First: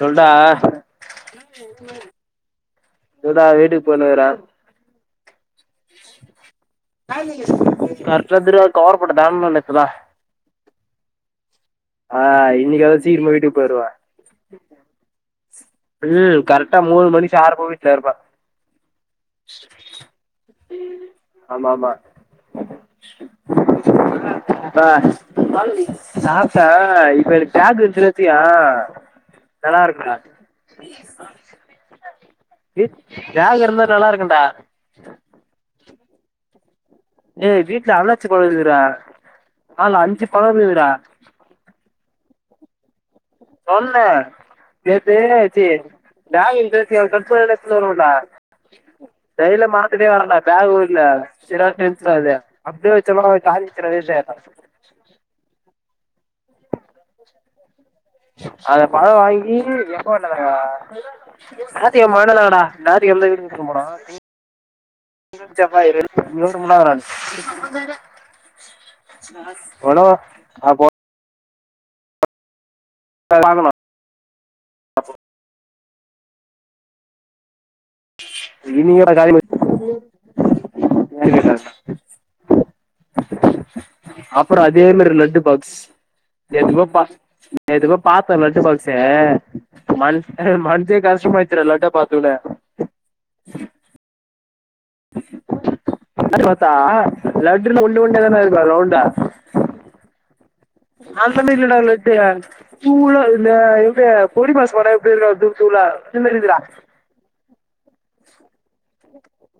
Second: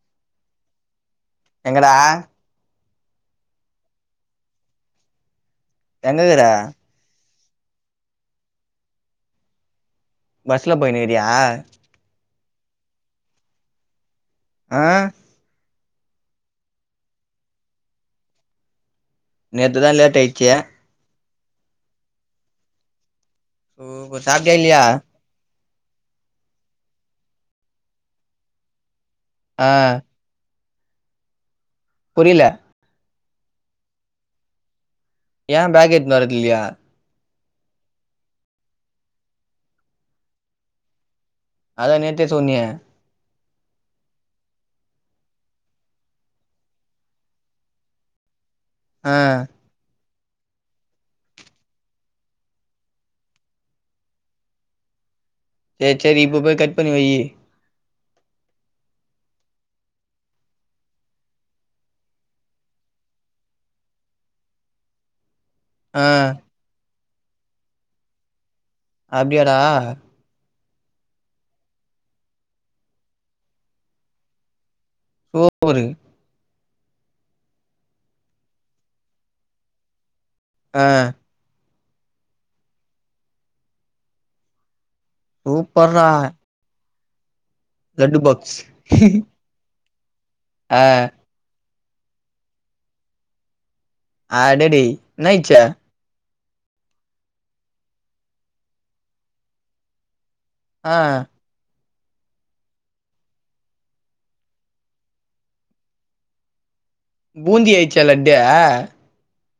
சொல்டா எங்கடா இருடா வீட்டுக்கு போயிண்ணு இக்ற எங் இர்க்ர கர்ட்டுத்ர கவர்பட்ட தான்ட்னோ இப்பதா பஸ்ல போயினுு க்றியா ஆ இன்னைக்குாவது சீக்கிறமா வீட்டுக் போயிடுவே ஆ கரக்டா மூணு மணி சார்ப்பா உ வீட்ல இருப்ப நேத்துதா லேட்டா யிச்சி ஆமா ஆமா சாப்டியா இல்லயா சாப்ட்ட இப்ப எனக்கு டேக்ன்ருந்தியே ஆ நல்லா இருக்க வி புரியல தியாகு இருந்தா நல்லா இருக்குன்டா [unintelligible] இலியா டே வீட்ல அரநாச்சி பழ இக்குத்டா ஆல அஞ்சு பழ இந்த்துடா அதா நேத்தே சொன்னியே சொன்னே நேத்து தியாகு ன்றது எ ஃப்ரண்ட்ஸ்ஸு கூட [unintelligible] வர ஆ மாட்ட ஜைல மாட் அப்டியே வரன்டா பேக்கு கூட இல்ல சரியான டென்ஷனாகுது அப்டியே வச்சேனா கா [unintelligible] சேரி சேரி இப்போ போயி கட் பண்ணி வய்யி அத பழம் வாங்கி எப்ப [unintelligible] ஞாயித்துகிழம [unintelligible] ‌ஞாயித்துகிழம தா வீடு [unintelligible] போனா ஆ [unintelligible] அப்டியாடா [unintelligible] வாங்கணோ [unintelligible] ஆ [unintelligible] அப்புற அதே மாரி லட்டு பாக்ஸ் சூப்பர்ரா [unintelligible] நேத்து போயி பாத்தே லட்டு பாக்ஸ்சே ம ஆ மனுசே கஷ்டமாச்சுடா லட்ட பாத்த உட்னே அடடே ன்னாயிச்சு [unintelligible] லட்டுல உருண்ட உருண்டயா தானே இருக்கு ரவுண்டா ஆ அந்த மாரி இலடா லட் அப்டி தூளா இந்த எப்டி பொடி மாஸ் போட்டா எப்டி இருக்கோ தூள் தூளா [unintelligible] டா பூந்தி அயிச்சா லட்டு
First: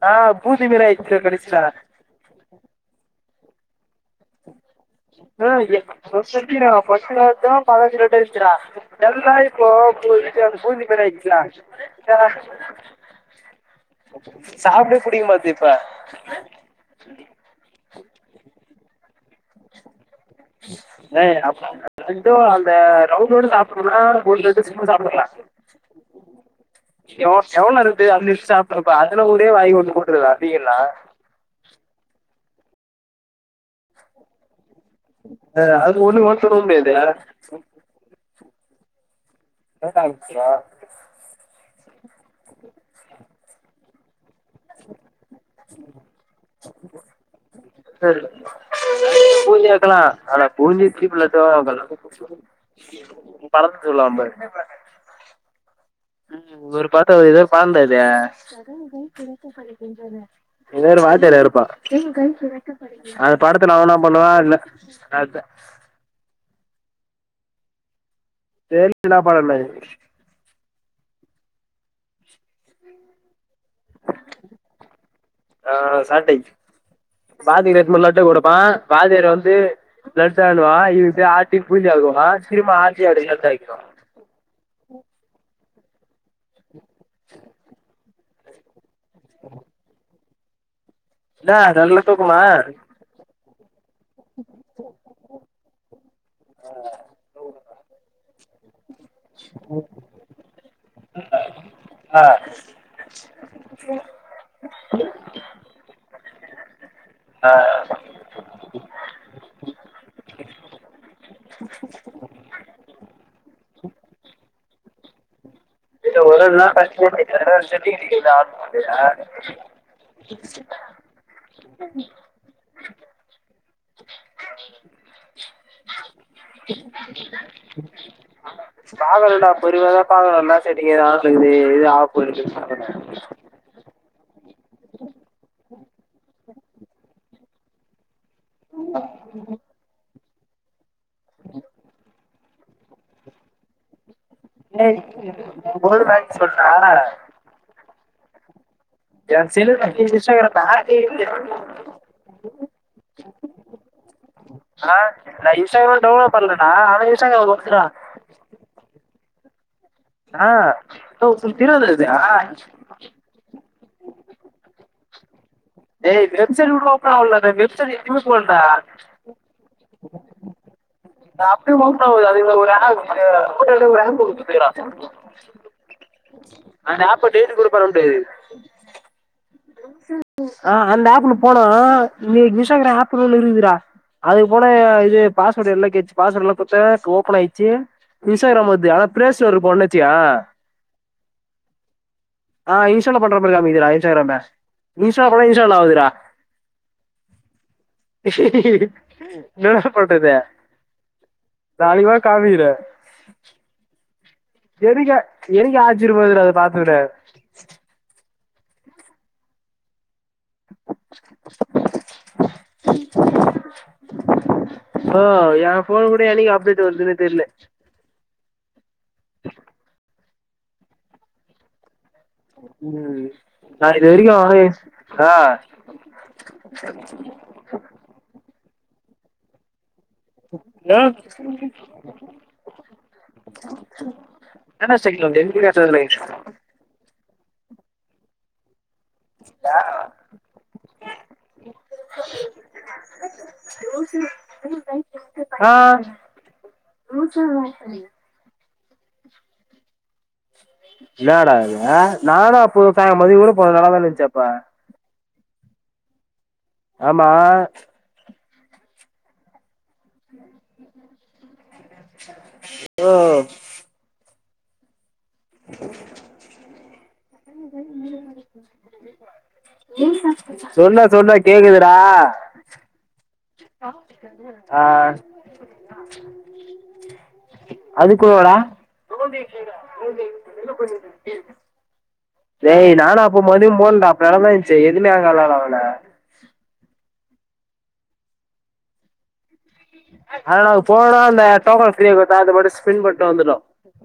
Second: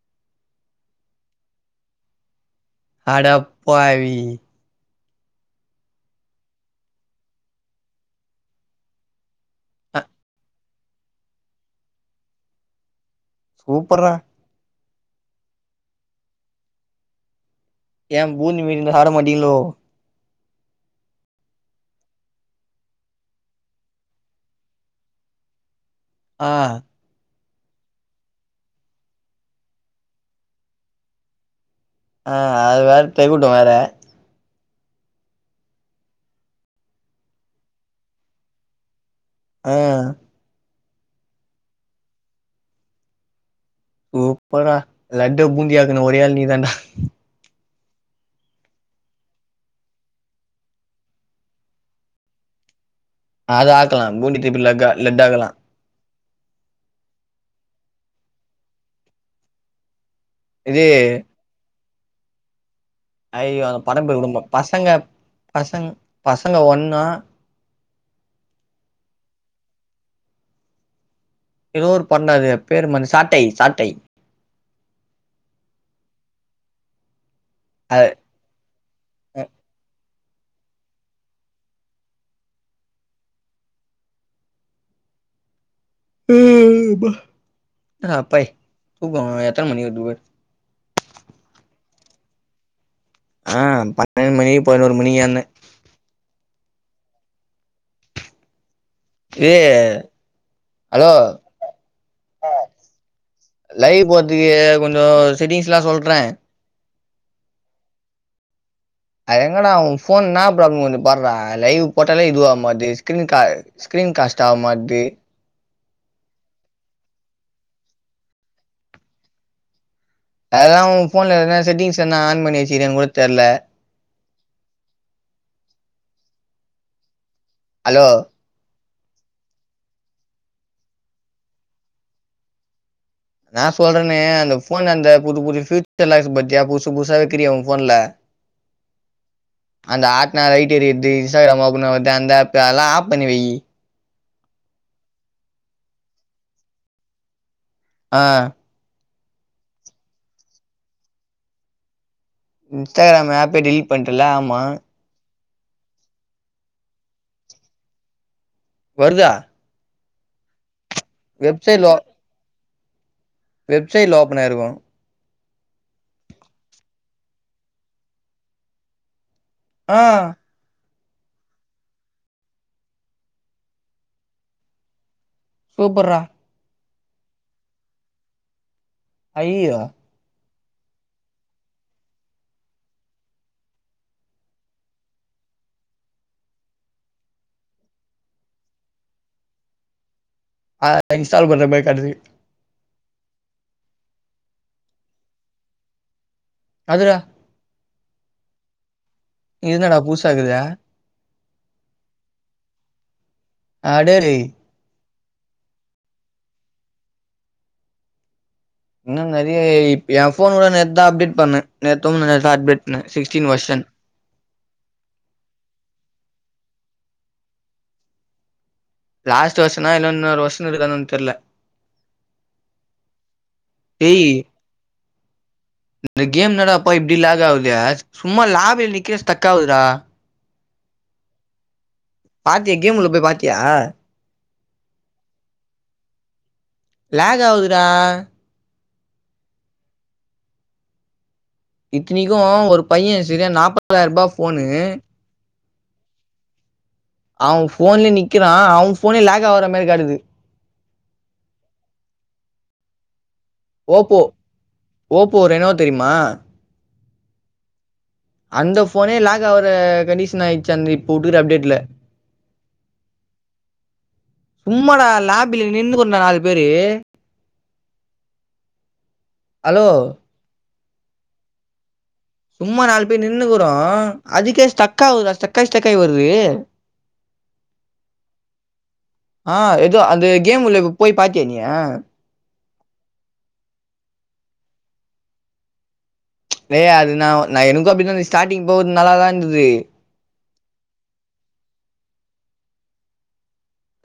ஆ பூந்தி மாரி ஆயிடிச்சுடா கடிசீல அடப்பாவி அஹ் [unintelligible] எல்லா இப்போ [unintelligible] பூந்தி மாரி ஆயிருச்சுடா சூப்பர்ரா [inaudible] சாப்டே புடிக்கமாட்து இப்ப ஏ பூந்தி மேரி இருந்தா சாப்ட மாட்டிங்களோ ப்ரோ அந்த ரவுண்ட் ரவுண்ட் சாப்டுனா ஒன்னு ரெண்டு சும்மா சாப்டலா ஆஹ் எவ்ளோ நேர இருன்டு அதுலே சாப்டறப்ப அதுல ஒரே வாய் ஒன்னு போட்றலா [unintelligible] ளா அஹ் அது வேற ட்ரை கூட்டோ வேற அஹ் அது ஒன்னு கோட தொடகூட முடியாது ஆ ட்டா மிக்ஸ்டா சூப்பரா லட்ட பூந்தியாக்கன ஒரே ஆள் நீ தண்டா [unintelligible] பூந்தி ஆக்கலா ஆனா பூந்திய திருப்பி லட்டாவு ஆக்கலா அது ஆக்கலா பூண்டி திருப்பி லக்கா லட்டாக்கலா உம் ஒரு பாத்த ஒரு இத பாந்தது இது இன்னேரு பாத்துனுருப்பா ஐயோ அந்த பட பேர் கூட பசங்க அதா பசங் பசங்க ஒண் ஆஹ் [inaudible] லா பண்ண கூடாது எதோ ஒரு பன்னது பேருமந்து சாட்டை சாட்டை ஆஹ் சாட்டை பாதில எத்னுபோய் அது லட்டு குடுப்பா பாதியர அ வந்து லட்டாலுவா இவ இப்டே ஆட்டி பூந்தியாக்குவ திரும்ம ஆத்தி அத லட் ஆக்கிடுவ உம் அப்பாடி தூக்கோ எத்தன மணிக்கு வருது பார் என்னா நல்ல தூக்கமா? ஆஹ் பன்னெண்டு மணிகு பதினொரு மணிக்கு ஏந்த ஆஹ் ஏய் ஹலோ ஆ லைவ் போறத்திக்கே கொஞ்சோ செட்டிங்ஸ்லா சொல்ற ஆஹ் அட எங்கடா ஒ ஃபோன் என்னா ப்ராப்ளம் உன்து பார்ரா லைவ் போட்டாலே இதுவாவமாட்து ஸ்கீனு கா [unintelligible] ஸ்கீரின் காஷ்ட் ஆவ மாட்து [inaudible] அதல்லா உ ஃபோன்ல எதனா செட்டிங்ஸ் எதனா ஆன் பண்ணி சீரியானு கூட தெர்ல ஹலோ பாக்கணுடா பொருமியதா பாக்கணு என்னா செய்து எது ஆஃப்ல இருக்குது எது ஆஃப்ல இருக் நா சொல்றனே அந்த ஃபோன் அந்த புது புது ஃபியூச்சர்ஸ்ல்லா பாத்தியா புதுசு புதுசா வெக்கிறிய உன் ஃபோன்ல உ [inaudible] லைட் எரியத்து இன்ஸ்டாகிராம அப்ப அந்த ஆப் எல்லா ஆப் பண்ணி வய் [inaudible] ஆஹ் [unintelligible] இன்ஸ்டாகிராம் [inaudible] இன்ஸ்டாகிராம் ஆப்பே டெலீட் பண்டல ஆமா ஆ நா இன்ஸ்டாகிராம் டவுன்லோட் பண்லடா அனா இஸ்டாகிராம் வருதுடா வருதா ஆஹ் வெப்சைட்ல [unintelligible] வெப்சைட்ல ஓப்பன் ஆயிருக்கு டேய் வெப்சைட் கூடோ ஓபன் ஆவலடா வெப்சைட் எங்கியுமே போலட ஆஹ் சாப்ட்டு முடியாது ஒரு ஆப் ஒரு ஆப்பு வச்சிருக்குறா சூப்பர்ரா அந்த ஆப் டெலிட் குடுக்கவும் தெரியாது ஐயயோ ஆஹ் அந்த ஆப்க்குல்ல போனா நீ இன்ஸ்டாகிராம் ஆப் உள்ள இருக்குதுடா அதுக்கு போன இது பாஸ்வேர்டு எல்லா கேட்டுச்சு பாஸ்வேர்ட் எல்லா குடுத்த ஓபன் ஆயிச்சு இன்ஸ்டாகிராம் வர்து ஆனா பிளேஸ்டோர் போனேன் நினச்சியா ஆஹ் இன்ஸ்டால் பண்ற மாரி காட்டுது ஆ இன்ஸ்டால் பண்ற மாரி காமிக்குதுடா இன்ஸ்டாகிராம்ம இன்ஸ்டால் பண்ணா இன்ஸ்டால் ஆவுதுடா அதுடா இது என்னா டா என்னடா பண்றது புதுசாக்குதா காலையில வா காமிக்குற அடடே எனக்கே எனக்கே ஆச்சர்யமா இருக்குடா அத பாத்த உடனே இன்னும் நிறைய இப் என் ஃபோன் கூட நேத்துதா அப்டேட் பண்ண நேத்தோ முந்தா நேத்தோ அப்டேட் பண்ண சிக்ஸ்டீன் வர்சன் ஆஹ் என் ஃபோன் கூட என்னைக்கி அப்டேட் வருதுன்னே தெரில லாஸ்ட் வர்சனா இல்ல இன்னொரு வர்சன் இருக்கா என்னன் தெரில உம் நா இது டேய் வரைக்கும் ஆஹ் இந்த கேம் இந்தாடாப்பா இப்படி லாக் ஆகுது சும்மா லாபில நிக்கிற ஸ்டக் ஆவுதுடா என்ன பாத்தியா கேம் உள்ள போய் பாத்தியா [unintelligible] ஹங் ஆவுதுடா இல்ல இத்தனைக்கு ஒரு பையன் சரியா நாப்பதாயிரூபா ஃபோனு ஆஹ் அவன் போன்லயே நிக்கிறான் அவன் போனே லாக் ஆகுற மாதிரி காட்டுது என்னடா இது நானும் அப்போதா மதியம் கூட போனது நல்லாதான ஓப்போ இருந்துச்சு அப்ப ஓப்போ ரெனோ தெரியுமா ஆமா அந்த ஃபோனே லாகாவத் த கண்டிஷன் ஆயிடுச்சு அந்த இப்ப குடுக்குற அப்டேட்ல ஓ சும்மாடா லாபில நின்னு கொண்ட நாலு பேரு ஹலோ சொன்ன சொன்ன கேக்குதுடா சும்மா நாலு பேர் நின்னு க்குறோம் அதுக்கே ஆ ஸ்டக்ஆவுதுடா ஸ்டக்காயி ஸ்டக்காயி வருது அதுக்கோடா ஆஹ் ஏதோ அந்த கேம்ல உள்ளக போய் பாத்தியா நீ டேய் நானும் அப்பம்போது போனண்டா அப்ப நல்லாதா இருந்துச்சு எதுவுமே ஆகலடா அதுல டேய் அது நான் நா எனக்கும் அப்படிதான் இருந்தது ஸ்டார்ட்டிங் போகுது நல்லாதான் இருந்தது ஆனா நாங்க போனோம் அந்த டோக்கன் ஃப்ரீ குடுத்தா அது மட்டும் ஸ்பின் பன்ட்டு வந்துட்டோ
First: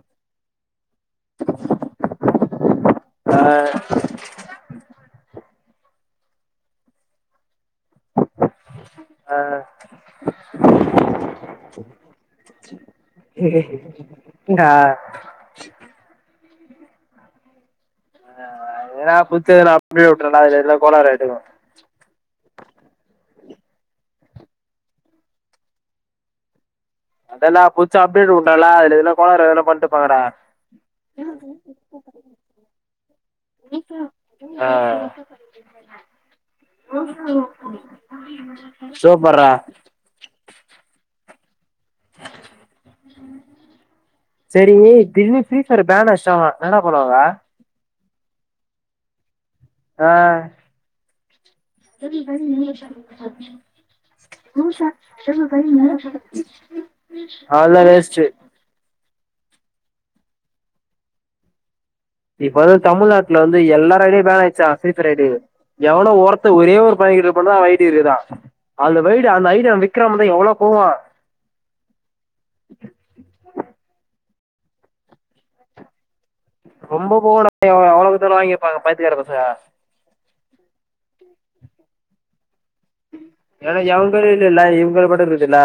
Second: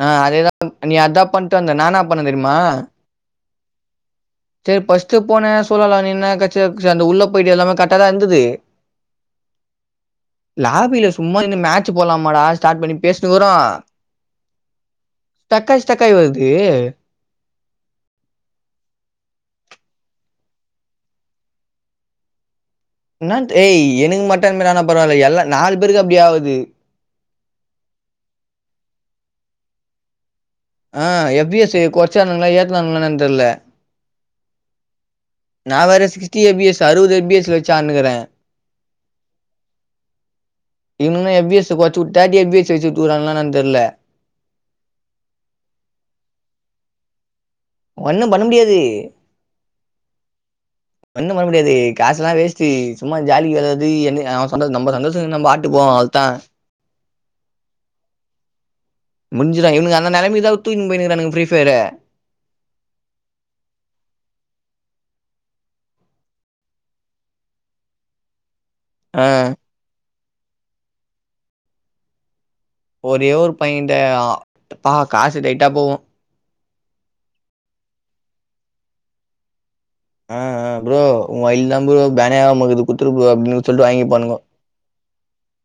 ஆஹ் அதேதான் நீ அதான் பண்ட்டு வந்த நா என்னா பண்ண தெரியுமா ஆ சேரி பர்ஸ்ட் போன சொல்லலா நீ இன்னா [unintelligible] அந்த உள்ள போயிட்டு எல்லாமே கரெக்ட்டா தா இருந்துது ஆ லாபில சும்மா இருந்து மேட்சு போலாமாடா ஸ்டார்ட் பண்ணி பேசிட்ருகுறோ ஆ ஸ்டக்காய் ஸ்டக்காய் வருது ஆஹ் ஏதுன்னா புடிச்சது நா அப்படிய விட்றுந்தா எல்லா கோலார் ஆய்டுக்கு என்ன டேய் எனக்கு மட்டும் இந்த மாரி ஆனா பரவாயில்ல எல்லா நாலு பேருக்கு அப்படி ஆவுது அதெல்லா புடுச்சி அப்டேட்டு உட்டாண்ல அதுல எதனா கோளார் எதனா பண்ட்டு இருப்பாங்கடா ஆஹ் எஃப் பி எஸ் சை கொறச்சான்ங்களா ஏத்தனானங்களா என்னன் தெர்ல ஆ நா வேற சிக்ஸ்ட்டி எ பி எஸ் அறுவது எ பி எஸ் ல வச்சு ஆட்னுகுறே சூப்பர்ரா இவனுகளா எஃப் பி எஸ் அ கொறச்சுவுட் த்தேட்டி எபி எஸ் வச்சு குடுக்குறாங்களா என்னான் தெர்ல செரி வு திடீர்னு ஃபிரீ ஃபைர் அ பேன் வச்சுட்டாங்களா என்னடா பண்ணுவாங்க ஒன்னு பண்ண முடியாது ஆஹ் ஒன்னு பண்ண முடியாது காசெல்லா வேஸ்ட்டு சும்மா ஜாலிக்கெதாவ்து எந்த அவே நம் சந்தோஷத் நம்ம ஆட்டுப்போவோ அவ்தா அதெல்லா வேஸ்ட்டு முஞ்சுதா இக்கு இவனுக அந்த நெலமைக்குதா தூக்குனுபோய்ருக்குறான்க ஃப்ரீஃபயர இப்ப வந்து தமிழ்நாட்டுல வந்து எல்லாரு ஐடியு பேன் ஆயிடுச்சா ஃபிரீ ஃபயர் ஐடி எவ்ளோ ஓரத்த ஒரே ஒரு பாக்கெட்டு பண்ண வைட் எரிதா அந்த ஆ வைடு அந்த ஐடிய அவ விக்கிராம தா எவ்ளோ போவு ஒரே ஒரு பையிண்டு ஆ பா காசு டைட்டா போவு ரொம்ப போவேணா ப்ரோ அவ்வளோவுக்கு தருவாய்ங்க ப பைத்தியக்கார பசங்க ஆஹ் ஆஹ் ப்ரோ உ ஐடில ப்ரோ பேனே ஆவாமக்குது குடுத்துரு போ அப்டினு சொல்லிட்டு வாங்கி பாணுங்கோ இவுங்களு பட்டது இதுல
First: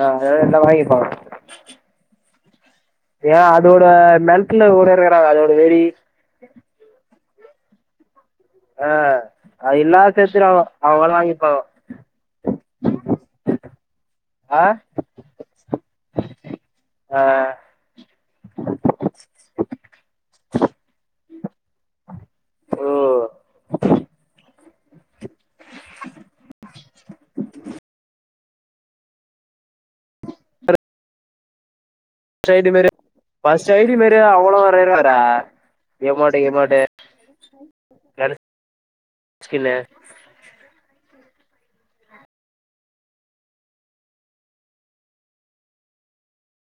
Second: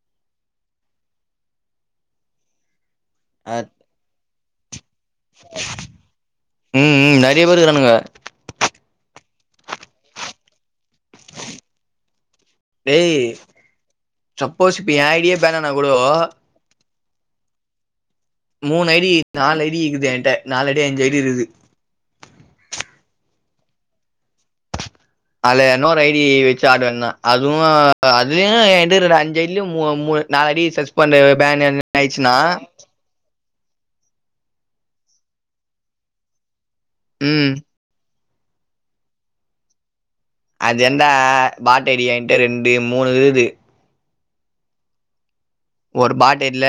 ஆஹ் எ எல்லா வாங்கி பா ஏ அ அதோட நல்ட்ல ஓரோரு வேரா அதோட வெறி ம் ம் நெறைய பேருக்கானுங்க அஹ் அது இல்லா சேத்துனாவு அவ அவளோ வாங்கிப்பாவு டேய் சப்போஸ் இப்ப என் ஐடியே பேன் ஆனா கூடவோ அ மூணு ஐடி நாலு ஐடி இக்குது என்ட்ட நாலு ஐடி அஞ்சு ஐடி இருக்குது ஓ அதில இன்னொரு ஐடி வச்சு ஆடுவே நா அதுவு அதுலுயு என்ட இருக்குற அஞ்சுஐடில மூ மூ ப நாளடி சஸ்பெண்டு பேனு அந் சைடு மேரு ப சைடு மேரு அவ்ளோ வரையராரா யமோட்டு கீமோட்டே ம் யாரு ஸ்கின்னு இந்த பாட் ஐடி என்ட ரெண்டு மூணு இருகுது ஒரு பாட் ஐடில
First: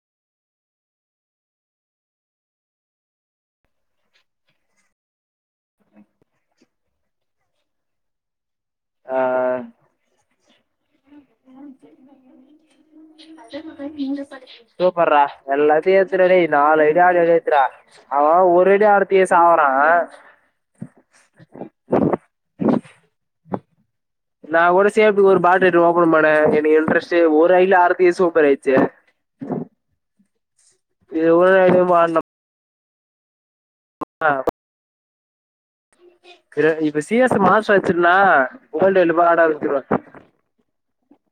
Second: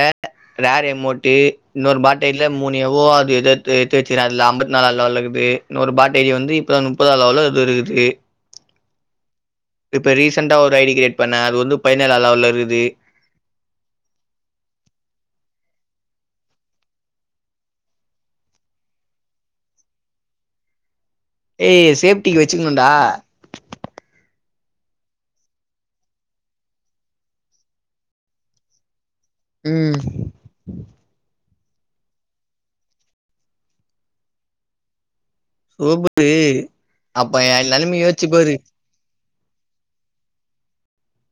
ரேர் யமோட்டு இன்னொரு பாட் ஐடில மூணு யவோ அது எதுத்து து ச் சேரி அதுல ஐம்பத் நாலா லெவல்லருக்குது இன்னொரு பாட் ஐடி வந்து இப்பதா முப்பதாவது அவாலது இருக்குது ஆ ஆ இப்ப ரீசண்டா ஒரு ஐடி கிரியேட் பண்ணே அது வந்து பதினெழா லெவல்லா இருகுது சூப்பர்ரா எல்லாத்தியு ஏத் திரதே நாலு ஐடியாக்கா ஏத்துற அவ அவ ஒரு ஐடி ஆவரத்தே சாவ்றாங்க ஏய் சேப்டிக்கு வச்சுகனுடா நா கூட சேப்புக்கு ஒரு பாட் ரேட்டு ஓபன் பண்ணே எனக்கு இன்ட்ரெஸ்ட்டு ஒரு ஐடில ஆரதுக்கே சூப்பர் ஆயிச்சு ஹும் எவ்ளோ ஐடி வாரணம் அ சூப்பரு இ இப்ப சிஎஸ் அப்ப என் மாஸ்டர் நெலமைய வச்சுருந்தா யோசிச்சு பாரு ஓல்டு எழுப் வெளாட ஆரம்பிச்சா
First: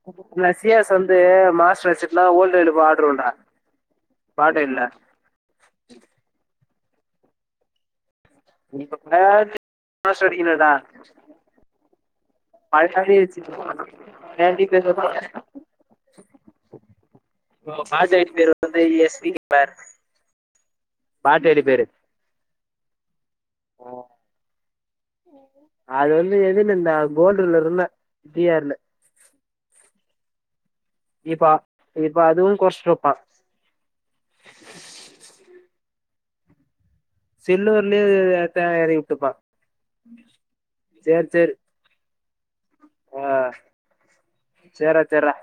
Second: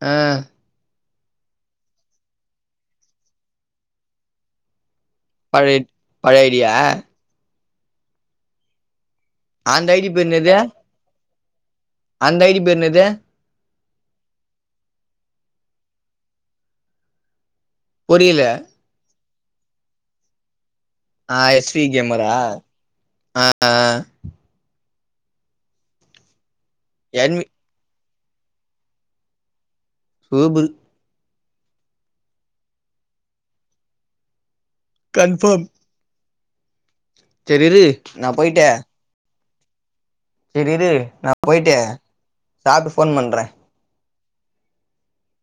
ஆ நஸ்சியாஸ் வந்து மாஸ்டர் வச்சிட்டுலா ஓல்டு இதுல இப்போ ஆடுறோடா பாடே இல்ல பவேன்டு பழைய ஐடியா இப்ப பேண்ட்டு அந்த ஐடி ஆ பேர் என்னது செரிங்கலாடா அந்த ஐடி பேர் அ என்னது அதயே ச்சி போ சி கேண்டி கிரெஷ் போ ஓ பாஸ்டாசி புரியல பேரு வந்து எஸ் வினிமேர் ஆஹ் எஸ்வி கேம்மரா ஆஹ் ஆஹ் அது வந்து எதுன்னு இந்த என்வி [unintelligible] இருந்தே டீ ஆர்ல ஹெபுல் இப்பா இப்ப அதுவு கொறச்ட்ருப்பா கன்ஃபர்ம் சில்வர்லே [unintelligible] செரி இரு நா சேரி போய்ட்டு சாப்ட்டு ஃபோன் ஆ பண்றே சேர்ரா சேர்ரா